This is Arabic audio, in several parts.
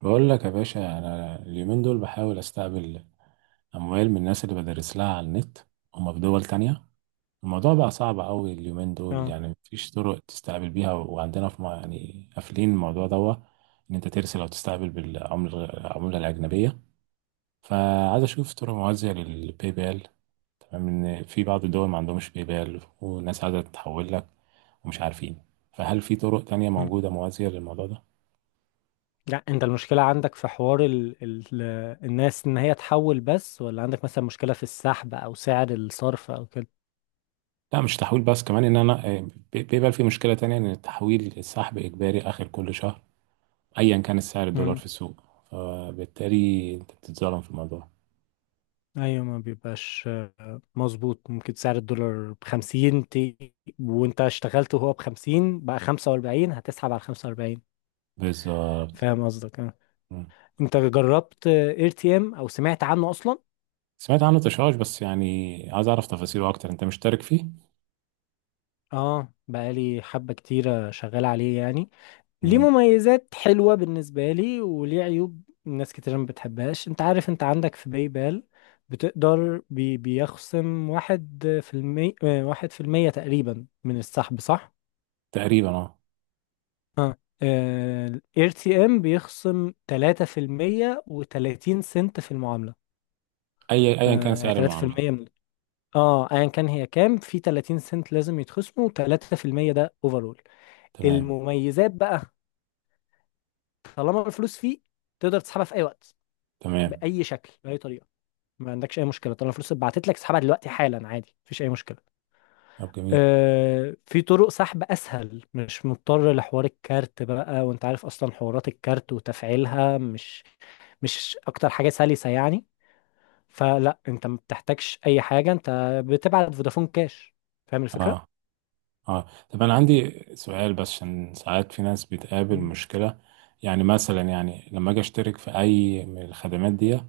بقول لك يا باشا، انا اليومين دول بحاول استقبل اموال من الناس اللي بدرس لها على النت، هما في دول تانية. الموضوع بقى صعب قوي اليومين دول، اه. يعني مفيش طرق تستقبل بيها وعندنا يعني قافلين الموضوع دوا ان انت ترسل او تستقبل بالعملة الاجنبية. فعايز اشوف طرق موازية للباي بال. تمام، ان في بعض الدول ما عندهمش باي بال وناس عايزة تحول لك ومش عارفين، فهل في طرق تانية مم. موجودة موازية للموضوع ده؟ لا، انت المشكلة عندك في حوار الناس، ان هي تحول بس، ولا عندك مثلا مشكلة في السحب او سعر الصرف او كده؟ لا، مش تحويل بس، كمان ان انا بيبقى في مشكله تانية ان السحب اجباري اخر كل شهر، ايا كان سعر الدولار مم. في السوق. فبالتالي انت بتتظلم في الموضوع. ايوه، ما بيبقاش مظبوط. ممكن سعر الدولار بخمسين، تي وانت اشتغلت وهو بخمسين بقى 45، هتسحب على 45. بالظبط. فاهم قصدك، اه. مم. انت جربت اير تي ام او سمعت عنه اصلا؟ سمعت عنه تشاش بس يعني، عايز اعرف تفاصيله اكتر. انت مشترك فيه؟ اه، بقالي حبة كتيرة شغال عليه يعني. ليه مم. مميزات حلوة بالنسبة لي، وليه عيوب ناس كتير ما بتحبهاش. انت عارف انت عندك في بايبال بتقدر بيخصم 1%، 1% تقريبا من السحب، صح؟ تقريبا، اه. الاي تي ام بيخصم 3% وتلاتين سنت في المعاملة. ايا كان يعني سعر تلاتة في المعامله. المية من اه ايا كان هي كام، في 30 سنت لازم يتخصموا وتلاتة في المية، ده اوفرول. تمام. المميزات بقى، طالما الفلوس فيه تقدر تسحبها في اي وقت تمام. بأي شكل بأي طريقة. ما عندكش اي مشكله، طالما الفلوس اتبعتت لك اسحبها دلوقتي حالا عادي، مفيش اي مشكله. طب جميل. في طرق سحب اسهل، مش مضطر لحوار الكارت بقى، وانت عارف اصلا حوارات الكارت وتفعيلها مش اكتر حاجه سلسه يعني. فلا انت ما بتحتاجش اي حاجه، انت بتبعت فودافون كاش، فاهم الفكره؟ اه. اه، طب انا عندي سؤال بس عشان ساعات في ناس بتقابل مم. مشكلة. يعني مثلا يعني لما اجي اشترك في اي من الخدمات دي،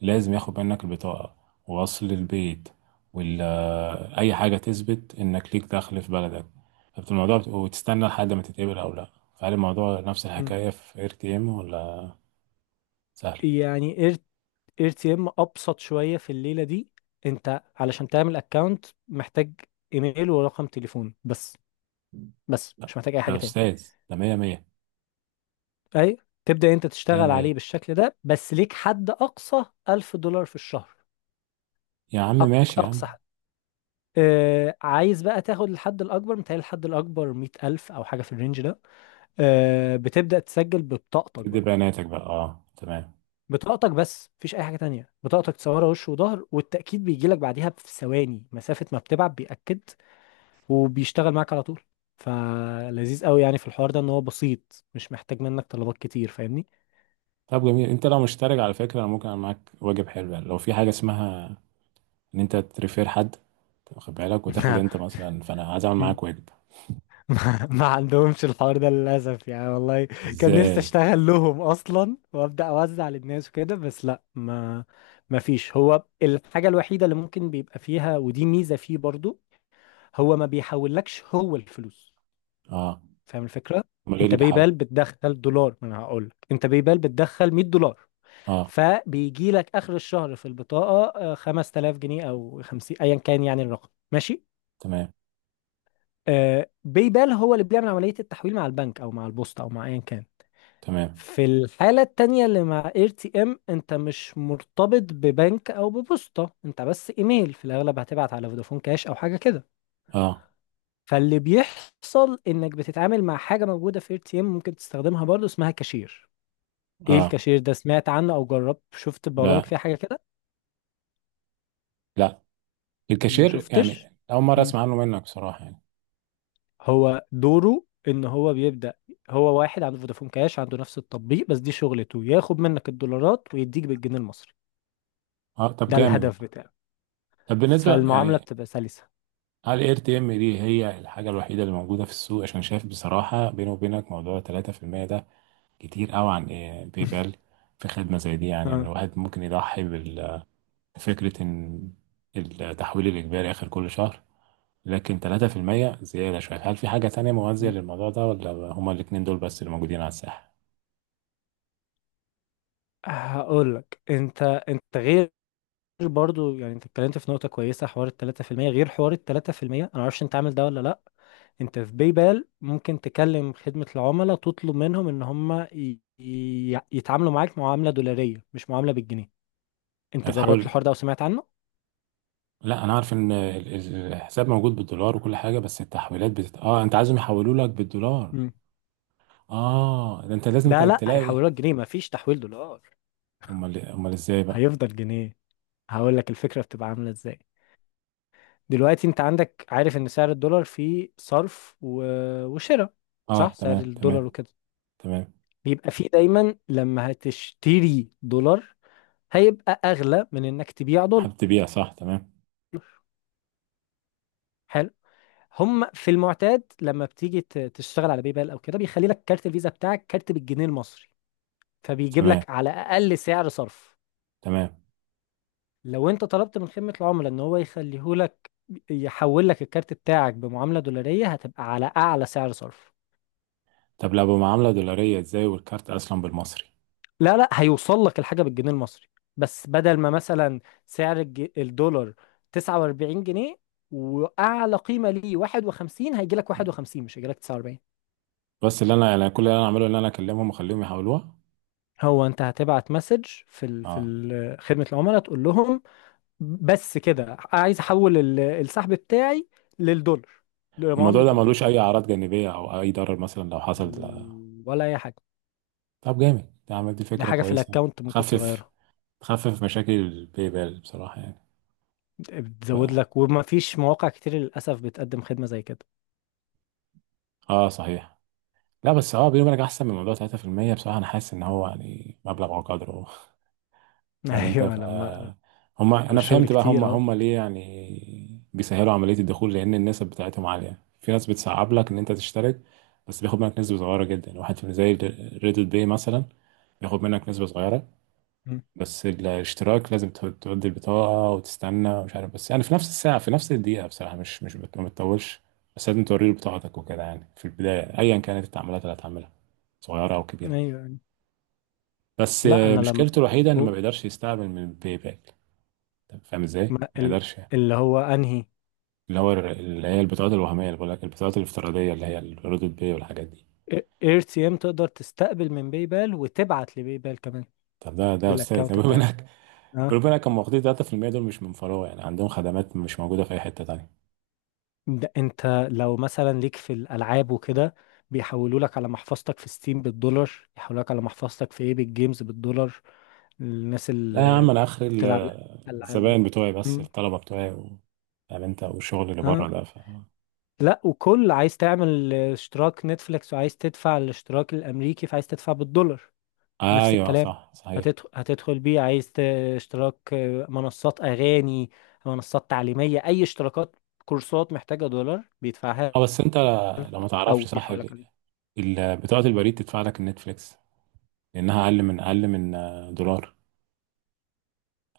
لازم ياخد منك البطاقة ووصل البيت ولا اي حاجة تثبت انك ليك دخل في بلدك. طب الموضوع وتستنى لحد ما تتقبل او لا. فهل الموضوع نفس مم. الحكاية في ار تي ام ولا سهل؟ يعني اير تي ام ابسط شويه في الليله دي. انت علشان تعمل اكونت محتاج ايميل ورقم تليفون بس، بس لا، مش محتاج اي حاجه ده تاني. استاذ، ده مية مية. اي، تبدأ انت مية تشتغل عليه مية بالشكل ده، بس ليك حد اقصى 1000 دولار في الشهر. يا عم، ماشي يا اقصى عم. حد، عايز بقى تاخد الحد الاكبر. متهيألي الحد الاكبر 100,000 او حاجة في الرينج ده. بتبدأ تسجل ببطاقتك تدي بقى. بياناتك بقى، اه تمام. بطاقتك بس، مفيش اي حاجة تانية. بطاقتك تصورها وش وظهر، والتأكيد بيجي لك بعديها في ثواني مسافة ما بتبعت بيأكد، وبيشتغل معاك على طول. فلذيذ قوي يعني في الحوار ده، ان هو بسيط مش محتاج منك طلبات كتير، فاهمني؟ طب جميل، انت لو مشترك على فكره، انا ممكن اعمل معاك واجب حلو يعني، لو في حاجه اسمها ان انت تريفير حد، واخد بالك، وتاخد انت مثلا، فانا عايز اعمل معاك واجب. ما عندهمش الحوار ده للأسف يعني، والله كان نفسي ازاي؟ أشتغل لهم أصلا وأبدأ أوزع للناس وكده، بس لا، ما فيش. هو الحاجة الوحيدة اللي ممكن بيبقى فيها، ودي ميزة فيه برضو، هو ما بيحولكش هو الفلوس. اه. فاهم الفكرة؟ امال ايه أنت اللي باي بحاول؟ بتدخل دولار، ما أنا هقول لك أنت باي بتدخل 100 دولار، اه. فبيجي لك آخر الشهر في البطاقة، 5000 جنيه أو 50، أيا كان يعني. الرقم ماشي؟ تمام. باي بال هو اللي بيعمل عملية التحويل مع البنك أو مع البوسطة أو مع أيا كان. تمام. في الحالة التانية اللي مع اير تي ام، انت مش مرتبط ببنك او ببوسطة، انت بس ايميل في الاغلب، هتبعت على فودافون كاش او حاجة كده. اه. فاللي بيحصل انك بتتعامل مع حاجة موجودة في اير تي ام ممكن تستخدمها برضو، اسمها كاشير. ايه اه. الكاشير ده؟ سمعت عنه او جربت؟ شفت برامج لا. فيها حاجة كده؟ لا. ما الكاشير شفتش. يعني اول مره مم. اسمع عنه منك بصراحه يعني. هو دوره ان هو بيبدأ، هو واحد عنده فودافون كاش عنده نفس التطبيق، بس دي شغلته، ياخد منك الدولارات ويديك بالجنيه المصري. اه، طب ده جامد الهدف والله. بتاعه. طب بالنسبه فالمعاملة يعني، بتبقى سلسة. هل الاي تي ام دي هي الحاجه الوحيده اللي موجوده في السوق؟ عشان شايف بصراحه بيني وبينك، موضوع 3% ده كتير قوي عن إيه بيبال؟ في خدمة زي دي يعني، يعني آه. الواحد ممكن يضحي بفكرة إن التحويل الإجباري آخر كل شهر، لكن 3% زيادة شوية. هل في حاجة تانية موازية للموضوع ده ولا هما الاتنين دول بس اللي موجودين على الساحة؟ هقول لك انت، انت غير برضو يعني. انت اتكلمت في نقطة كويسة، حوار ال 3% غير حوار ال 3%. انا معرفش انت عامل ده ولا لا. انت في بايبال ممكن تكلم خدمة العملاء، تطلب منهم ان هم يتعاملوا معاك معاملة دولارية مش معاملة بالجنيه. انت جربت هتحاول. الحوار ده وسمعت عنه؟ لا، أنا عارف إن الحساب موجود بالدولار وكل حاجة، بس التحويلات بتت... آه أنت عايزهم يحولوا لك بالدولار. مم. آه، ده أنت لازم ت- لا لا، تلاقي هيحولوك جنيه، مفيش تحويل دولار. أمال إيه؟ أمال إزاي بقى؟ هيفضل جنيه. هقول لك الفكرة بتبقى عاملة ازاي. دلوقتي انت عندك عارف ان سعر الدولار فيه صرف وشراء، آه، صح؟ سعر تمام. الدولار تمام. وكده. تمام. بيبقى فيه دايما، لما هتشتري دولار هيبقى اغلى من انك تبيع دولار. حابب تبيع، صح، تمام. حلو. هم في المعتاد لما بتيجي تشتغل على باي بال او كده، بيخلي لك كارت الفيزا بتاعك كارت بالجنيه المصري، فبيجيب تمام. لك على اقل سعر صرف. تمام. لو انت طلبت من خدمة العملاء ان هو يخليه لك، يحول لك الكارت بتاعك بمعاملة دولارية، هتبقى على اعلى سعر صرف. طب لو بمعاملة دولارية ازاي والكارت اسلم بالمصري؟ لا لا، هيوصل لك الحاجة بالجنيه المصري بس. بدل ما مثلا سعر الدولار 49 جنيه، وأعلى قيمة ليه 51، هيجي لك 51 مش هيجي لك 49. بس اللي انا يعني، كل اللي انا اعمله ان انا اكلمهم واخليهم يحولوها. هو أنت هتبعت مسج في ال في اه. ال خدمة العملاء، تقول لهم بس كده، عايز أحول السحب بتاعي للدولار، الموضوع لمعاملة ده ملوش الدولار. اي اعراض جانبية او اي ضرر مثلا لو حصل؟ لا. ولا أي حاجة. طب جامد، ده عمل، دي دي فكرة حاجة في كويسة. الأكاونت ممكن تخفف تغيرها، تخفف مشاكل الباي بال بصراحة يعني. ف... بتزود لك، وما فيش مواقع كتير للأسف بتقدم خدمة زي كده. اه صحيح. لا بس اه بيني وبينك، احسن من موضوع 3% بصراحة، انا حاسس ان هو يعني مبلغ وقدره. فاهم انت؟ أيوه لما. هم انا والشغل فهمت بقى، هم كتير، اه. هم ليه يعني بيسهلوا عمليه الدخول. لان النسب بتاعتهم عاليه، في ناس بتصعب لك ان انت تشترك، بس بياخد منك نسبه صغيره جدا، 1%، زي ريدت باي مثلا، بياخد منك نسبه صغيره. مم. بس الاشتراك لازم تودي البطاقه وتستنى ومش عارف. بس يعني في نفس الساعه، في نفس الدقيقه بصراحه، مش ما بتطولش. بس لازم توري له بطاقتك وكده يعني في البدايه، ايا كانت التعاملات اللي هتعملها، صغيره او كبيره. ايوه. أيوة. بس لا انا لما مشكلته الوحيده انه ما بقول، بيقدرش يستقبل من باي باك. طب فاهم ازاي؟ ما ما يقدرش. اللي هو انهي، اللي هي البطاقات الوهمية، اللي بقول لك البطاقات الافتراضية، اللي هي الردود بي والحاجات دي. اير تي ام تقدر تستقبل من باي بال وتبعت لباي بال كمان طب ده يا استاذ، بالاكونت بتاعك. ربنا، اه. ربنا كان واخدين 3% دول مش من فراغ يعني، عندهم خدمات مش موجودة في أي حتة تانية. ده انت لو مثلا ليك في الالعاب وكده، بيحولوا لك على محفظتك في ستيم بالدولار، يحولوا لك على محفظتك في ايبك جيمز بالدولار. الناس لا يا اللي عم، أنا آخر بتلعب الالعاب. الزباين بتوعي بس، مم. الطلبة بتوعي و... فاهم أنت والشغل اللي بره اه ده؟ لا، وكل عايز تعمل اشتراك نتفليكس وعايز تدفع الاشتراك الامريكي فعايز تدفع بالدولار، نفس أيوه، الكلام. صح صحيح. هتدخل بيه، عايز اشتراك، منصات اغاني، منصات تعليميه، اي اشتراكات، كورسات محتاجه دولار بيدفعها أه بس أنت لو ما او تعرفش، صح بيحولك عليه. بطاقة البريد تدفع لك النتفليكس، لأنها أقل من دولار،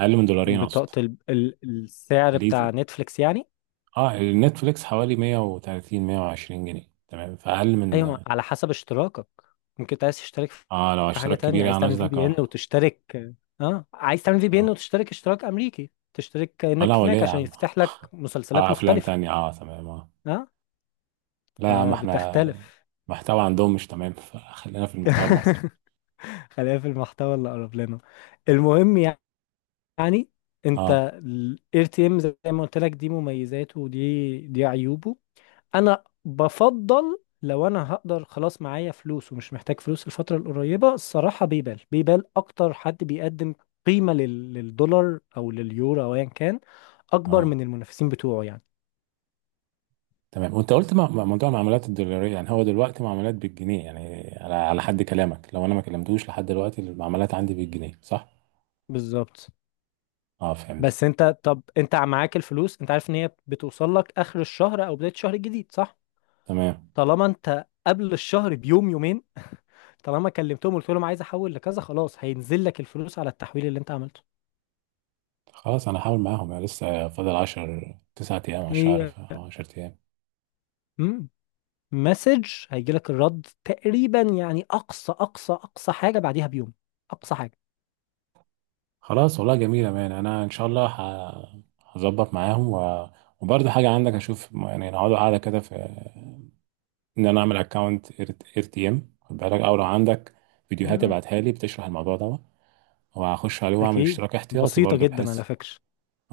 أقل من دولارين أقصد. بطاقه السعر بتاع الايزي. نتفليكس يعني. اه، نتفليكس حوالي 130 120 جنيه تمام، فاقل ايوه من. على حسب اشتراكك. ممكن انت عايز تشترك اه، لو في حاجه اشتراك تانية، كبير عايز يعني تعمل في قصدك، بي ان اه. وتشترك. اه عايز تعمل في بي ان اه. وتشترك اشتراك امريكي، تشترك آه، لا، انك ولا هناك يا عشان عم. يفتح لك اه، مسلسلات افلام مختلفه. تانية. اه، تمام. اه. اه، لا يا عم، احنا فبتختلف. المحتوى عندهم مش تمام فخلينا في المحتوى المصري. خلينا في المحتوى اللي قرب لنا. المهم يعني، انت اه. الاي تي ام زي ما قلت لك دي مميزاته، دي عيوبه. انا بفضل لو انا هقدر خلاص، معايا فلوس ومش محتاج فلوس الفترة القريبة. الصراحة بيبال اكتر حد بيقدم قيمة للدولار او لليورو او ايا كان، اكبر اه من المنافسين بتوعه يعني. تمام. وانت قلت مع موضوع المعاملات الدولارية يعني، هو دلوقتي معاملات بالجنيه يعني على حد كلامك، لو انا ما كلمتوش لحد دلوقتي، المعاملات عندي بالجنيه، صح؟ بالظبط. اه، فهمت. بس انت، طب انت معاك الفلوس، انت عارف ان هي بتوصل لك اخر الشهر او بداية الشهر الجديد، صح؟ تمام. طالما انت قبل الشهر بيوم يومين، طالما كلمتهم قلت لهم عايز احول لكذا، خلاص هينزل لك الفلوس على التحويل اللي انت عملته. خلاص انا هحاول معاهم، يعني لسه فاضل 10 9 ايام على الشهر، هي ف 10 ايام. امم مسج هيجي لك الرد تقريبا يعني، اقصى حاجه بعديها بيوم، اقصى حاجه. خلاص والله جميل يا مان، انا ان شاء الله هظبط معاهم و... وبرضه حاجه عندك اشوف يعني، نقعدوا قاعده كده في ان انا اعمل اكونت ار تي ام، خد بالك، او لو عندك فيديوهات مم. ابعتها لي بتشرح الموضوع ده، وهخش عليه واعمل اكيد، اشتراك احتياطي بسيطه برضه جدا بحيث على فكره.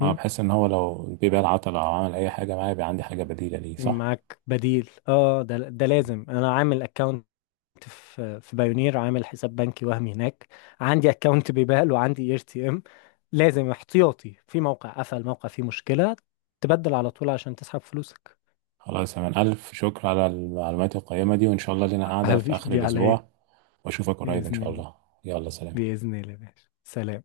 اه بحيث ان هو لو البي بقى العطل او عمل اي حاجه معايا، يبقى عندي حاجه بديله ليه، صح؟ معاك بديل، اه. ده لازم. انا عامل اكونت في بايونير، عامل حساب بنكي وهمي هناك. عندي اكونت بيبال وعندي اي تي ام. لازم احتياطي، في موقع قفل، موقع فيه مشكله، تبدل على طول عشان تسحب فلوسك. خلاص يا مان، الف شكر على المعلومات القيمه دي، وان شاء الله لنا قاعده في اخر حبيبي، على الاسبوع، ايه؟ واشوفك قريب ان بإذن شاء الله. الله. يلا سلام. بإذن الله، ماشي، سلام.